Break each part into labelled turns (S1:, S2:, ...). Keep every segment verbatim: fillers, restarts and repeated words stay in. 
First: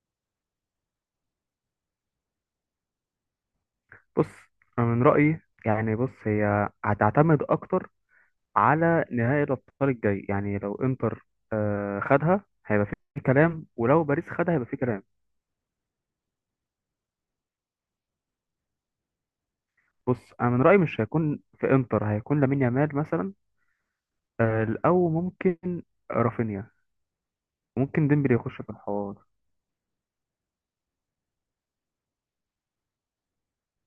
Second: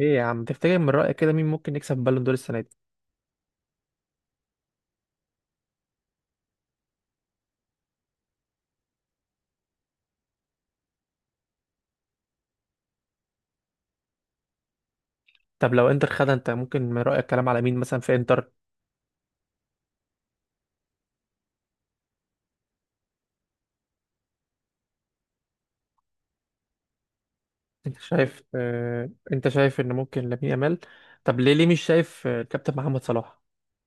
S1: ايه يا عم، تفتكر من رأيك كده مين ممكن يكسب بالون دور السنة دي؟
S2: بص، أنا من رأيي، يعني بص، هي هتعتمد أكتر على نهائي الأبطال الجاي. يعني لو إنتر آه، خدها هيبقى في كلام، ولو باريس خدها هيبقى في كلام.
S1: طب لو انتر خدها، انت ممكن من رأيك كلام على مين مثلا في انتر؟
S2: بص، أنا من رأيي مش هيكون في إنتر، هيكون لامين يامال مثلا. آه، أو ممكن رافينيا،
S1: انت
S2: ممكن ديمبلي
S1: شايف
S2: يخش في
S1: اه
S2: الحوار.
S1: انت شايف ان ممكن لامين يامال؟ طب ليه؟ ليه مش شايف آه، الكابتن محمد صلاح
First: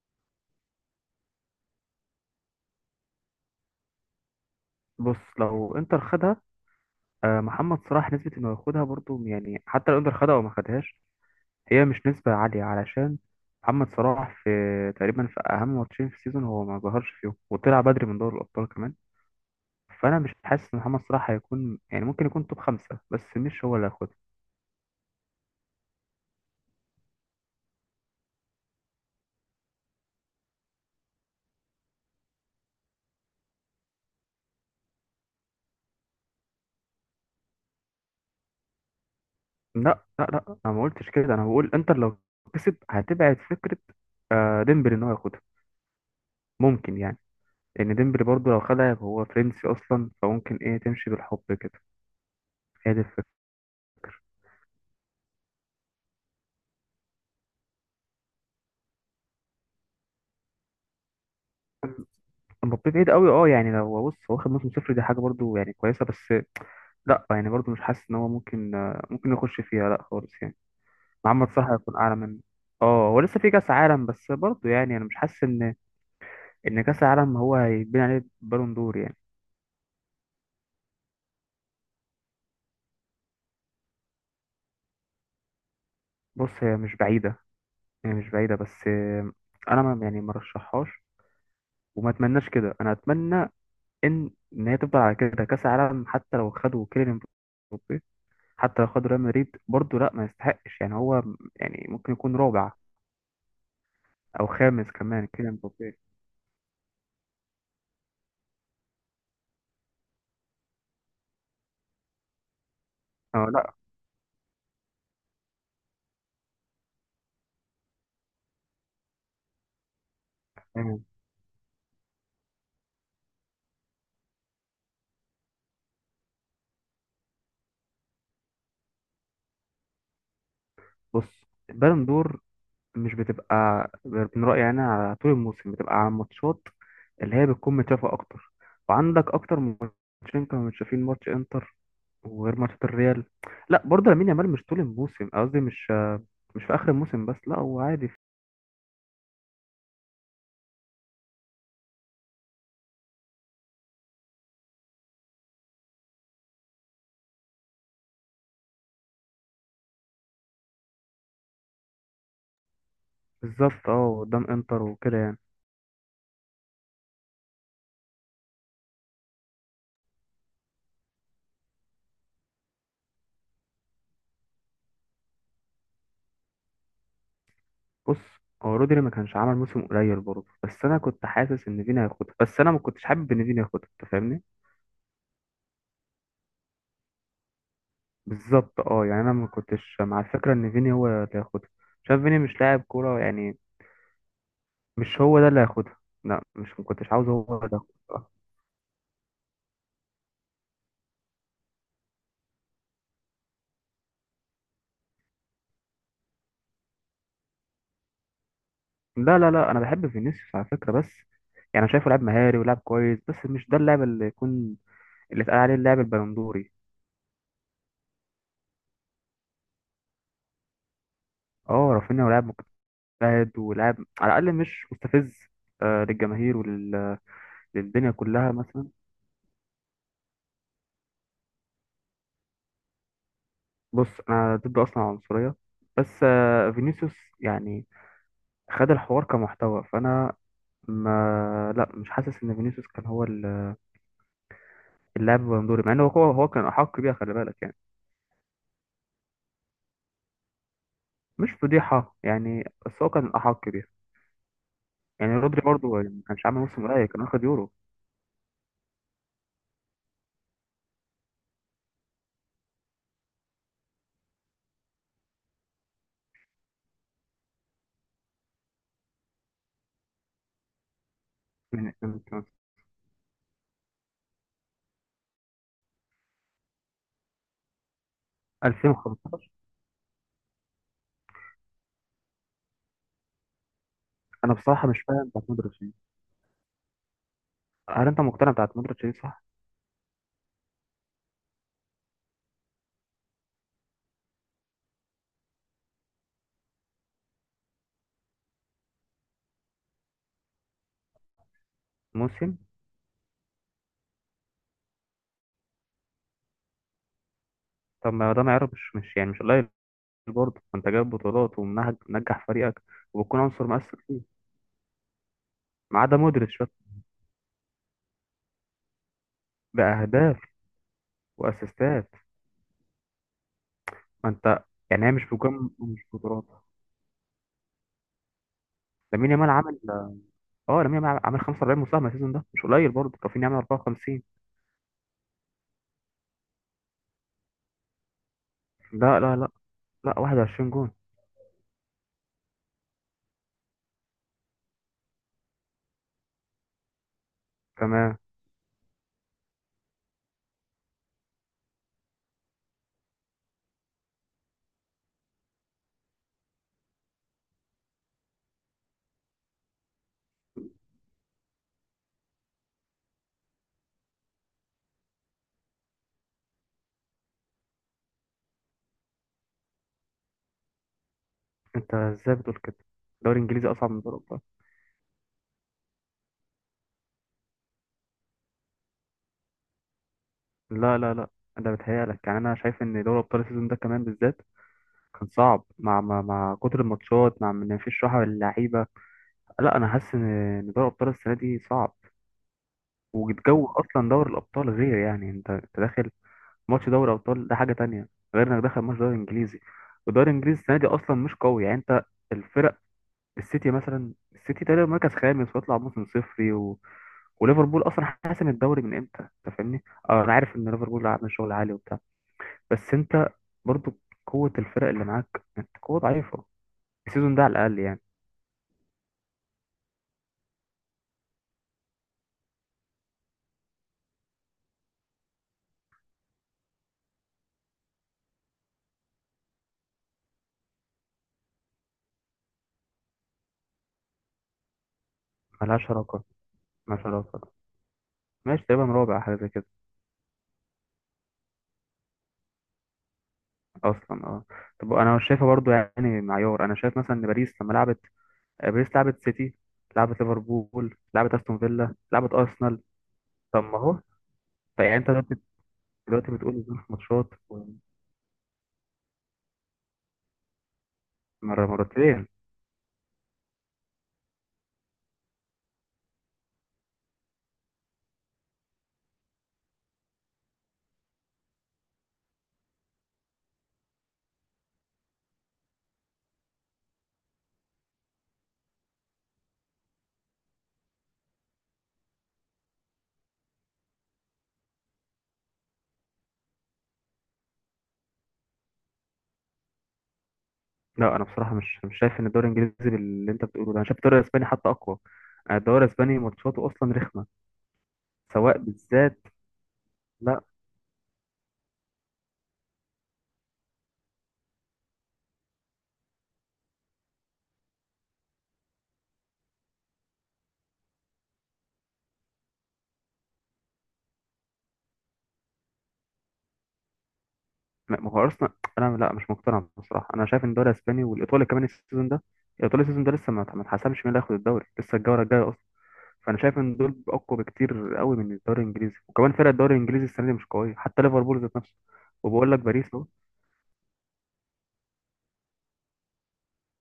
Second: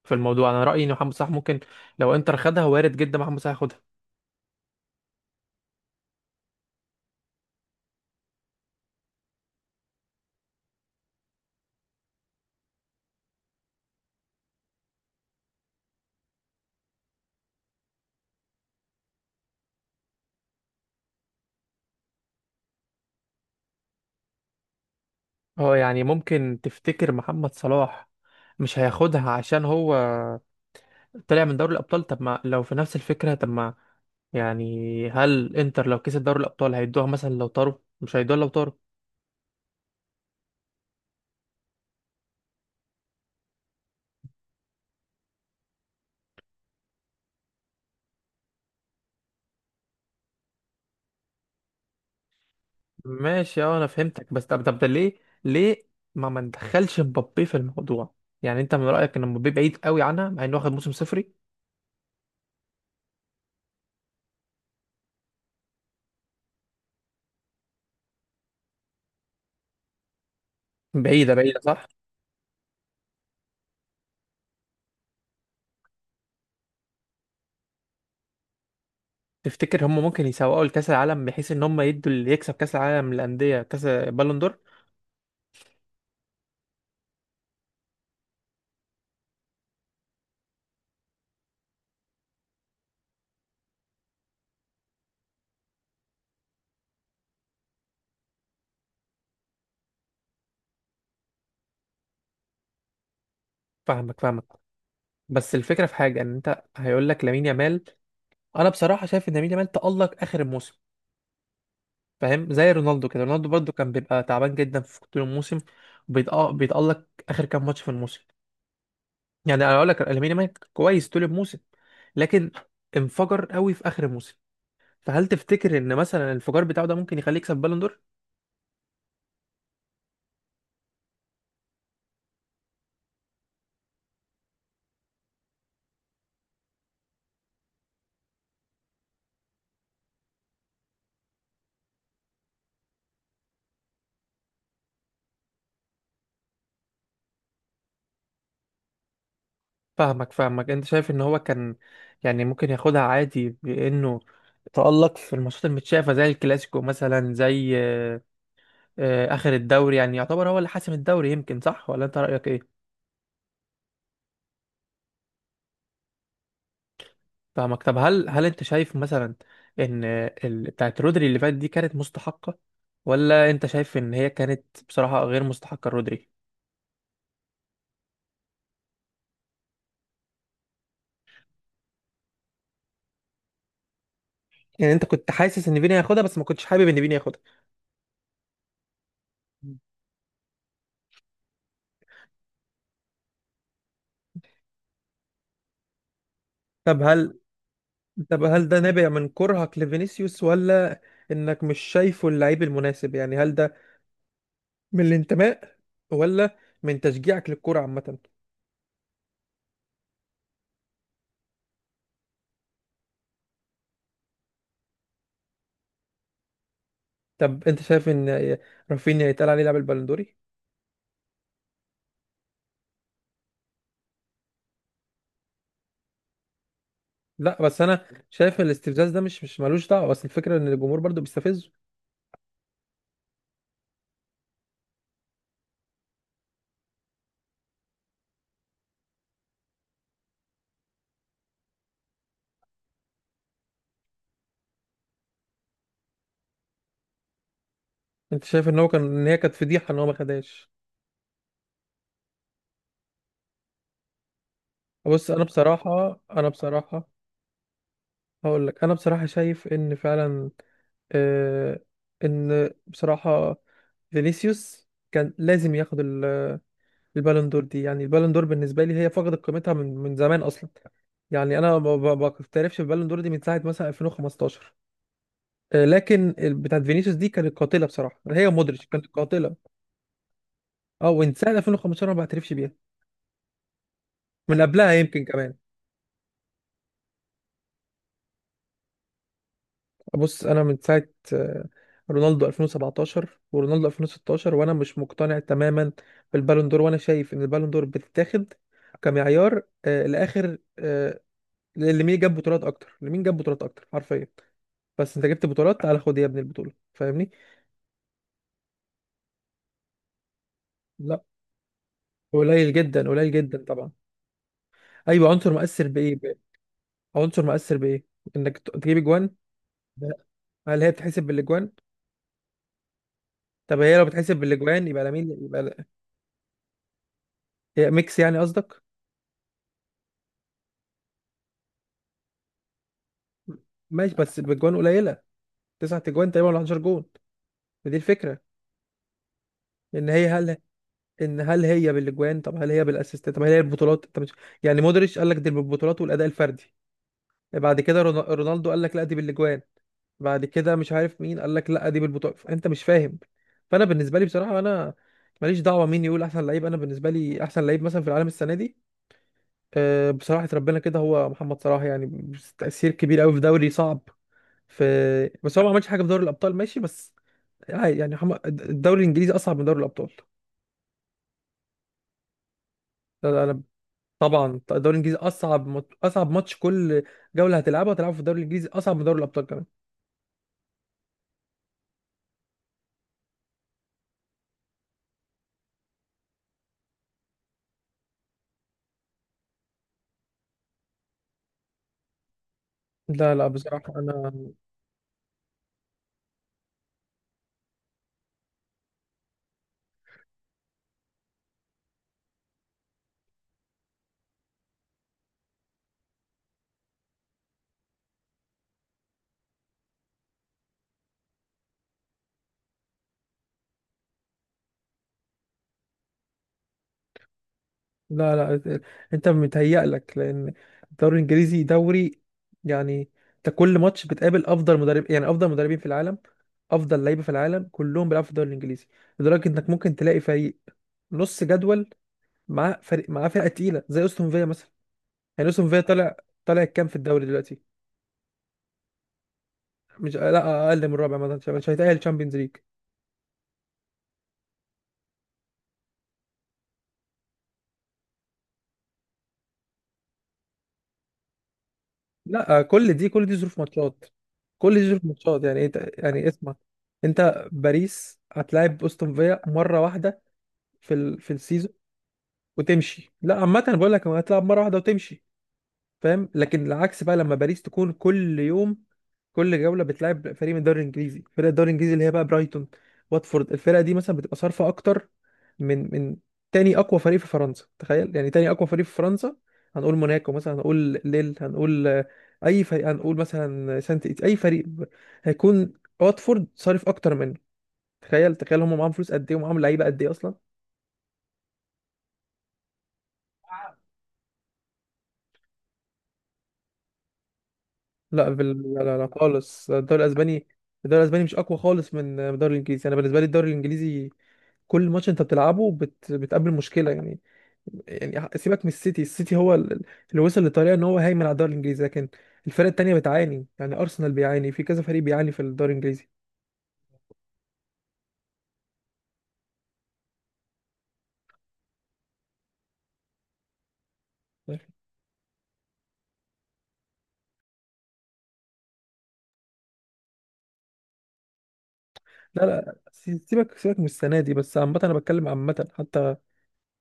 S1: في الموضوع؟ انا رأيي ان محمد صلاح ممكن لو انتر خدها، وارد جدا محمد صلاح ياخدها.
S2: بص، لو إنتر خدها آه، محمد صلاح نسبة إنه ياخدها برضو، يعني حتى لو إنتر خدها أو ما خدهاش، هي مش نسبة عالية. علشان محمد صلاح في تقريبا في أهم ماتشين في السيزون هو ما ظهرش فيهم، وطلع بدري من دوري الأبطال كمان. فأنا مش حاسس إن محمد صلاح هيكون، يعني ممكن يكون توب خمسة، بس مش هو اللي هياخدها.
S1: اه يعني ممكن تفتكر محمد صلاح مش هياخدها عشان هو طلع من دوري الأبطال؟ طب ما لو في نفس الفكرة، طب ما يعني هل انتر لو كسب دوري الأبطال هيدوها؟ مثلا لو طاروا مش هيدوها؟ لو طاروا
S2: لا لا لا، أنا ما قلتش كده، أنا بقول إنتر لو كسب هتبعد فكرة آه، ديمبلي إن هو ياخدها. ممكن يعني، لأن ديمبلي برضه لو خدها، يبقى هو فرنسي أصلا، فممكن إيه تمشي بالحب كده. هي دي الفكرة.
S1: ماشي. اه انا فهمتك، بس طب طب ده ليه؟ ليه ما ما ندخلش مبابي في الموضوع؟ يعني انت من رايك ان مبابي بعيد قوي عنها مع انه واخد موسم صفري؟
S2: مبابي بعيد قوي، اه يعني لو بص، هو واخد موسم صفر، دي حاجة برضه يعني كويسة، بس لا يعني برضو مش حاسس ان هو ممكن آه، ممكن يخش فيها لا خالص يعني.
S1: بعيده،
S2: محمد
S1: بعيده،
S2: صلاح
S1: صح.
S2: هيكون اعلى منه. اه، هو لسه في كاس عالم، بس برضو يعني انا مش حاسس ان ان كاس العالم هو هيتبني عليه بالون دور يعني.
S1: تفتكر هم ممكن يسوقوا لكاس العالم بحيث ان هم يدوا اللي يكسب كاس العالم للانديه كاس بالون دور؟
S2: بص، هي مش بعيده، هي مش بعيده، بس آه، انا، ما يعني ما رشحهاش وما اتمناش كده. انا اتمنى ان ان هي تفضل على كده كاس العالم. حتى لو خدوا كيليان مبابي، حتى لو خدوا ريال مدريد برضو، لا ما يستحقش يعني. هو يعني ممكن يكون رابع
S1: فاهمك فاهمك.
S2: او خامس كمان كيليان
S1: بس الفكره في
S2: مبابي.
S1: حاجه، ان انت هيقول لك لامين يامال. انا بصراحه شايف ان لامين يامال تالق اخر الموسم. فاهم زي رونالدو كده؟
S2: اه
S1: رونالدو برضو
S2: لا،
S1: كان بيبقى تعبان جدا في طول الموسم، بيتأ- بيتالق اخر كام ماتش في الموسم. يعني انا اقول لك لامين يامال
S2: يعني
S1: كويس طول الموسم، لكن انفجر قوي في اخر الموسم. فهل تفتكر ان مثلا الانفجار بتاعه ده ممكن يخليه يكسب بالون دور؟
S2: بص، بالون دور مش بتبقى، من رأيي أنا، على طول الموسم بتبقى على الماتشات اللي هي بتكون متشافة أكتر، وعندك أكتر من ماتشين كانوا متشافين، ماتش إنتر وغير ماتشات الريال. لا برضه، لامين يامال مش طول الموسم، قصدي مش مش في آخر الموسم بس، لا هو عادي.
S1: فاهمك فاهمك. انت شايف ان هو كان يعني ممكن ياخدها عادي بانه تألق في الماتشات المتشافة، زي الكلاسيكو مثلا، زي آه، اخر الدوري؟ يعني يعتبر هو اللي حاسم الدوري، يمكن صح؟ ولا انت رأيك ايه؟
S2: بالظبط، اه، قدام إنتر وكده يعني.
S1: فاهمك. طب هل هل انت شايف مثلا ان ال... بتاعت رودري اللي فاتت دي كانت مستحقة، ولا انت شايف ان هي كانت بصراحة غير مستحقة رودري؟
S2: بص، هو رودري ما كانش عمل موسم قليل برضه، بس أنا كنت حاسس إن فيني هياخدها، بس أنا ما كنتش حابب إن فيني ياخدها. أنت فاهمني؟
S1: يعني انت كنت حاسس ان فيني هياخدها بس ما كنتش حابب ان فيني ياخدها؟
S2: بالظبط، اه يعني انا ما كنتش مع الفكره ان فيني هو اللي هياخدها. شايف فيني مش لاعب كوره يعني، مش هو ده اللي هياخدها. لا مش، ما
S1: طب
S2: كنتش عاوز
S1: هل،
S2: هو ده ياخدها.
S1: طب هل ده نابع من كرهك لفينيسيوس، ولا انك مش شايفه اللعيب المناسب؟ يعني هل ده من الانتماء، ولا من تشجيعك للكرة عامة؟
S2: لا لا لا، انا بحب فينيسيوس على فكره، بس يعني انا شايفه لاعب مهاري ولاعب كويس، بس مش ده اللاعب اللي يكون اللي اتقال عليه اللاعب البلندوري.
S1: طب انت شايف ان رافينيا يتقال عليه لاعب البالندوري؟
S2: اه، رافينيا هو لاعب مجتهد ولاعب، على الاقل مش مستفز آه للجماهير وللدنيا
S1: لا، بس انا
S2: كلها
S1: شايف
S2: مثلا.
S1: الاستفزاز ده مش، مش ملوش دعوة. بس الفكرة ان الجمهور برضو بيستفزه.
S2: بص، انا ضد اصلا العنصريه، بس آه فينيسيوس يعني، خد الحوار كمحتوى. فانا ما، لا مش حاسس ان فينيسيوس كان هو ال- اللاعب البندوري، مع انه هو هو كان احق بيها، خلي بالك يعني.
S1: انت شايف ان هو كان، ان هي كانت فضيحة ان هو ما خدهاش؟
S2: مش فضيحه يعني، بس هو كان احق بيها.
S1: بص
S2: يعني
S1: انا
S2: رودري برضه، يعني
S1: بصراحة
S2: ما كانش
S1: انا
S2: عامل موسم قليل،
S1: بصراحة
S2: كان واخد يورو
S1: هقول لك، انا بصراحه شايف ان فعلا، آه ان بصراحه فينيسيوس كان لازم ياخد ال- البالون دور دي. يعني البالون دور بالنسبه لي هي فقدت قيمتها من من زمان اصلا. يعني انا ما
S2: من
S1: ما- ما
S2: من- من
S1: بعترفش بالبالون دور دي من ساعه مثلا ألفين وخمستاشر. آه، لكن ال- بتاعت فينيسيوس دي كانت قاتله بصراحه، هي مودريتش كانت
S2: ألفين وخمستاشر.
S1: قاتله. اه، ومن ساعه ألفين وخمسة عشر انا ما بعترفش بيها،
S2: انا
S1: من
S2: بصراحه
S1: قبلها
S2: مش
S1: يمكن
S2: فاهم بتاعت
S1: كمان.
S2: مودريتش دي. هل انت مقتنع بتاعت مودريتش دي؟ صح.
S1: بص انا من ساعه آه، رونالدو ألفين وسبعتاشر ورونالدو ألفين وستاشر وانا مش مقتنع تماما بالبالون دور. وانا شايف ان البالون دور بتتاخد كمعيار آه، لاخر آه، لمين جاب
S2: موسم.
S1: بطولات اكتر، لمين جاب بطولات اكتر حرفيا. بس انت جبت بطولات، تعالى خد يا ابني البطوله، فاهمني؟
S2: طب ما ده معيار، مش مش يعني مش قليل برضه، انت جايب
S1: لا،
S2: بطولات ومنجح
S1: قليل
S2: فريقك
S1: جدا، قليل
S2: وبتكون
S1: جدا
S2: عنصر
S1: طبعا.
S2: مؤثر فيه.
S1: ايوه، عنصر مؤثر
S2: ما
S1: بايه
S2: عدا
S1: بقى؟
S2: مودريتش بقى.
S1: عنصر مؤثر بايه؟ انك ت- تجيب اجوان؟ لا.
S2: باهداف
S1: هل هي بتحسب بالاجوان؟
S2: واسيستات.
S1: طب هي لو
S2: ما
S1: بتحسب
S2: انت،
S1: بالاجوان يبقى
S2: يعني هي مش
S1: لمين؟ يبقى
S2: بجم،
S1: ل-
S2: مش بطولات.
S1: هي ميكس يعني قصدك؟
S2: لامين يامال عمل اه لامين يامال عمل خمسة وأربعين مساهمة السيزون ده، مش قليل برضه، كافيني عمل
S1: ماشي،
S2: أربعة وخمسين.
S1: بس بجوان قليله، تسعة اجوان تقريبا ولا حداشر جون؟ ما دي الفكره،
S2: لا لا لا
S1: ان
S2: لا،
S1: هي هل
S2: واحد وعشرين جون
S1: ان هل هي بالاجوان؟ طب هل هي بالاسيستات؟ طب هل هي البطولات؟ طب مش... يعني مودريتش قال لك دي بالبطولات والاداء الفردي، بعد كده رون-
S2: كمان.
S1: رونالدو قال لك لا دي بالاجوان، بعد كده مش عارف مين قال لك لا دي بالبطولات. انت مش فاهم. فانا بالنسبه لي بصراحه، انا ماليش دعوه مين يقول احسن لعيب. انا بالنسبه لي احسن لعيب مثلا في العالم السنه دي، أه بصراحه ربنا، كده هو محمد صلاح. يعني تاثير كبير قوي في دوري صعب في، بس هو ما عملش حاجه في دوري الابطال ماشي. بس هاي يعني، حما- الدوري الانجليزي اصعب من دوري الابطال.
S2: انت ازاي بتقول كده؟
S1: لا
S2: الدوري
S1: لا لا
S2: الانجليزي اصعب من دوري الابطال؟
S1: طبعا الدوري الانجليزي اصعب، مط- اصعب ماتش كل جوله هتلعبها، هتلعبه في الدوري الانجليزي اصعب من دوري الابطال كمان.
S2: لا لا لا، ده بتهيألك يعني. انا شايف ان دوري الابطال السيزون ده كمان بالذات كان صعب، مع مع, مع كتر الماتشات، مع ان مفيش راحة للعيبة. لا، انا حاسس ان إن دوري الابطال السنة دي صعب.
S1: لا لا
S2: والجو
S1: بصراحه،
S2: اصلا دوري
S1: انا
S2: الابطال غير. يعني انت انت داخل ماتش دوري ابطال، ده حاجه تانية غير انك داخل ماتش دوري انجليزي. والدوري الانجليزي السنه دي اصلا مش قوي، يعني انت، الفرق، السيتي مثلا، السيتي تقريبا مركز خامس ويطلع موسم صفري، و... وليفربول اصلا حاسم الدوري من امتى، انت فاهمني. اه، انا عارف ان ليفربول عامل شغل عالي وبتاع، بس انت برضو قوه الفرق اللي معاك، انت قوه ضعيفه السيزون ده على الاقل يعني.
S1: لا لا انت متهيألك لان الدوري الانجليزي دوري، يعني انت كل ماتش بتقابل افضل مدرب، يعني افضل مدربين في العالم، افضل لعيبه في العالم كلهم بيلعبوا في الدوري الانجليزي. لدرجه انك ممكن تلاقي فريق نص جدول معاه فريق، معاه فرقه تقيله زي استون فيا مثلا. يعني استون فيا
S2: ملهاش
S1: طالع،
S2: علاقه،
S1: طالع كام في
S2: ملهاش
S1: الدوري
S2: علاقه.
S1: دلوقتي؟
S2: ماشي، تقريبا رابع حاجه زي كده
S1: مش آه، لا، اقل من الرابع مثلا، مش هيتأهل تشامبيونز ليج.
S2: اصلا، اه. طب، انا شايفه برضو يعني معيار، انا شايف مثلا ان باريس لما لعبت آه، باريس لعبت سيتي، لعبت ليفربول، لعبت استون فيلا، لعبت
S1: لا،
S2: ارسنال.
S1: كل دي كل دي ظروف
S2: طب ما هو،
S1: ماتشات، كل
S2: طيب
S1: دي
S2: يعني
S1: ظروف
S2: انت دلوقتي
S1: ماتشات. يعني انت، يعني
S2: دلوقتي بتقول
S1: اسمع،
S2: إن في ماتشات،
S1: انت باريس هتلاعب استون فيا مره واحده في ال... في
S2: مره،
S1: السيزون
S2: مرتين.
S1: وتمشي. لا، عامه بقول لك هتلاعب مره واحده وتمشي، فاهم؟ لكن العكس بقى، لما باريس تكون كل يوم كل جولة بتلعب فريق من الدوري الانجليزي. فرق الدوري الانجليزي اللي هي بقى برايتون، واتفورد، الفرقة دي مثلا بتبقى صارفة اكتر من من تاني اقوى فريق في فرنسا. تخيل، يعني تاني اقوى فريق في فرنسا، هنقول موناكو مثلا، هنقول ليل، هنقول آه، اي فريق، هنقول مثلا سانت إيت- اي فريق ب- هيكون واتفورد صارف اكتر منه. تخيل، تخيل هم معاهم فلوس قد ايه، ومعاهم لعيبة قد ايه اصلا.
S2: لا، انا بصراحه مش مش شايف ان الدوري الانجليزي باللي انت بتقوله ده. انا شايف الدوري الاسباني حتى اقوى. أنا الدوري الاسباني ماتشاته اصلا رخمه
S1: لا
S2: سواء
S1: بال... لا لا لا
S2: بالذات.
S1: خالص الدوري
S2: لا.
S1: الاسباني، الدوري الاسباني مش اقوى خالص من الدوري الانجليزي. انا بالنسبه لي الدوري الانجليزي كل ماتش انت بتلعبه بت... بتقابل مشكله. يعني، يعني سيبك من السيتي. السيتي هو ال- اللي وصل للطريقه ان هو هيمن على الدوري الانجليزي، لكن الفرق التانيه بتعاني. يعني ارسنال بيعاني، في كذا فريق بيعاني في الدوري الانجليزي.
S2: ما ما هو ارسنال. انا، لا مش مقتنع بصراحه. انا شايف ان الدوري الاسباني والايطالي كمان السيزون ده. الايطالي السيزون ده لسه ما ما اتحسمش مين اللي هياخد الدوري لسه، الجوله الجايه اصلا. فانا شايف ان دول اقوى بكتير قوي من الدوري الانجليزي، وكمان فرق الدوري الانجليزي السنه دي مش قويه، حتى ليفربول ذات نفسه.
S1: لا
S2: وبقول لك
S1: لا
S2: باريس اهو.
S1: سي- سيبك، سيبك من السنه دي، بس عامه انا بتكلم عامه حتى،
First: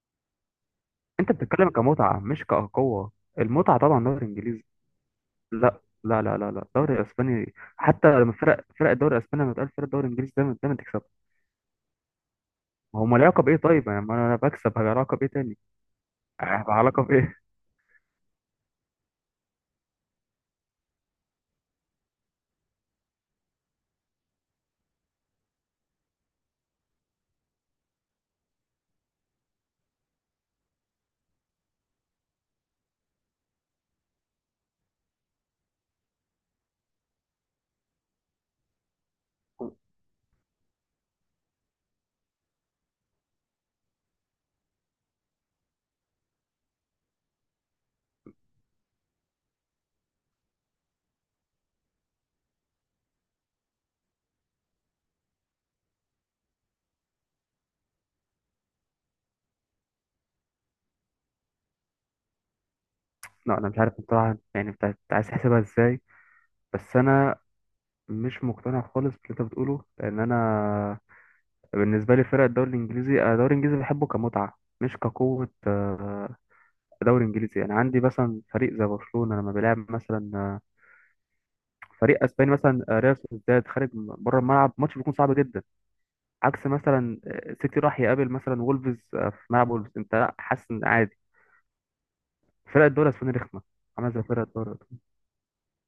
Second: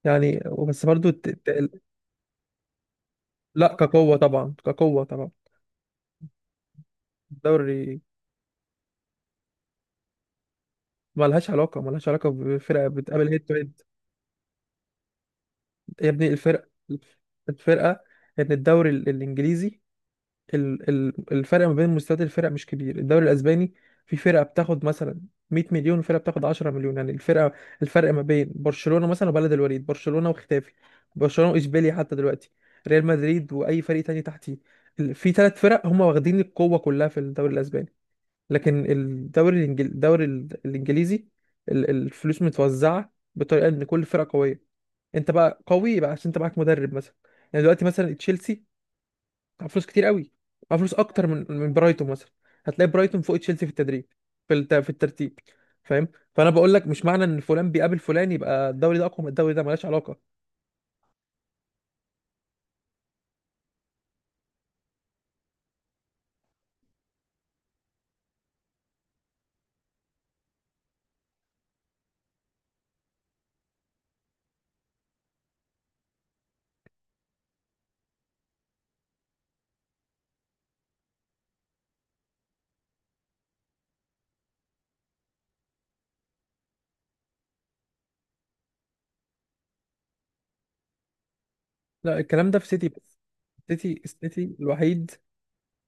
S1: يعني. بس برضو الت-
S2: انت بتتكلم
S1: الت-
S2: كمتعه مش كقوه.
S1: لا
S2: المتعه طبعا
S1: كقوه
S2: دوري
S1: طبعا،
S2: انجليزي.
S1: كقوه طبعا.
S2: لا لا لا لا لا، الدوري الاسباني
S1: الدوري
S2: حتى لما فرق فرق الدوري الاسباني، لما تقول فرق الدوري الانجليزي دايما دايما تكسب.
S1: ملهاش علاقه، ملهاش علاقه بفرقه
S2: ما هم،
S1: بتقابل
S2: العلاقه
S1: هيد تو
S2: بايه؟
S1: هيد.
S2: طيب يعني ما انا بكسب، هي علاقه بايه تاني؟
S1: يا ابني الفرق،
S2: هيبقى علاقه بايه؟
S1: الفرقة ان الدوري ال- الانجليزي، ال- ال- الفرق ما بين مستويات الفرق مش كبير. الدوري الاسباني في فرقة بتاخد مثلا مية مليون وفرقة بتاخد عشرة مليون، يعني الفرقة، الفرق ما بين برشلونة مثلا وبلد الوليد، برشلونة وختافي، برشلونة واشبيليا حتى دلوقتي، ريال مدريد واي فريق تاني تحتيه. ال- في ثلاث فرق هم واخدين القوة كلها في الدوري الاسباني. لكن الدوري الإنجل... الدوري ال- الانجليزي، ال- الفلوس متوزعة بطريقة ان كل فرقة قوية. انت بقى قوي بقى عشان انت معاك مدرب مثلا. يعني دلوقتي مثلا تشيلسي معاه فلوس كتير قوي، معاه فلوس اكتر من من برايتون مثلا. هتلاقي برايتون فوق تشيلسي في التدريب، في الت... في الترتيب. فاهم؟ فانا بقول لك مش معنى ان فلان بيقابل فلان يبقى الدوري ده اقوى من الدوري ده. ملهاش علاقه.
S2: لا، انا مش عارف بصراحه يعني بتاع- عايز تحسبها ازاي. بس انا مش مقتنع خالص باللي انت بتقوله، لان انا بالنسبة لي فرق الدوري الإنجليزي، أنا الدوري الإنجليزي بحبه كمتعة مش كقوة. آه، دوري إنجليزي يعني عندي مثلا فريق زي برشلونة لما بيلعب مثلا آه، فريق أسباني مثلا آه، ريال سوسيداد، خارج بره الملعب ماتش بيكون صعب جدا. عكس مثلا آه، سيتي راح يقابل مثلا وولفز آه، في ملعب وولفز، أنت لا حاسس إن عادي.
S1: لا، الكلام ده في
S2: فرق
S1: سيتي
S2: الدوري
S1: بس.
S2: الأسباني رخمة،
S1: سيتي،
S2: عاملة زي فرق
S1: سيتي
S2: الدوري الإيطالي.
S1: الوحيد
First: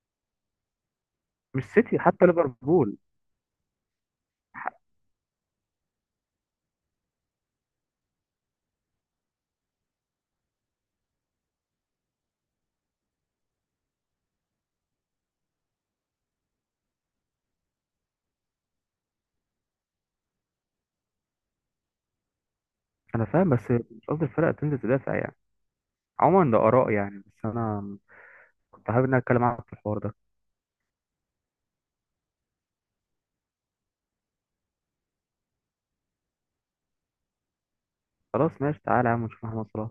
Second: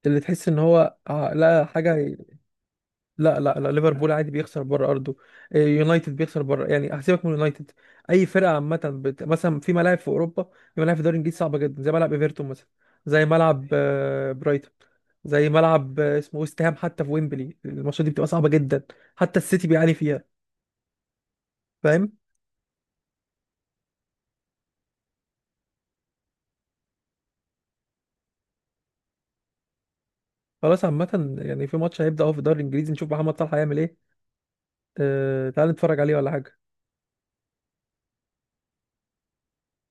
S1: اللي تحس ان هو ع- لا
S2: مش سيتي،
S1: حاجه.
S2: حتى ليفربول.
S1: لا لا لا، ليفربول عادي بيخسر
S2: ح-
S1: بره ارضه، إيه، يونايتد بيخسر بره. يعني هسيبك من يونايتد، اي فرقه عامه بت... مثلا، في ملاعب في اوروبا، في ملاعب في الدوري الانجليزي صعبه جدا، زي ملعب ايفرتون مثلا، زي ملعب آه، برايتون، زي ملعب آه، اسمه ويست هام، حتى في ويمبلي. الماتشات دي بتبقى صعبه جدا، حتى السيتي بيعاني فيها، فاهم؟
S2: أنا فاهم، بس مش قصدي الفرق تنزل تدافع يعني. عموما ده آراء يعني. بس أنا كنت حابب إن أنا أتكلم معاك في الحوار ده.
S1: خلاص، عامه يعني في ماتش هيبدا اهو في الدوري الانجليزي، نشوف محمد صلاح هيعمل ايه. أه... تعال نتفرج عليه ولا حاجه.
S2: خلاص، ماشي، تعالى يا عم نشوف، احنا وصلنا.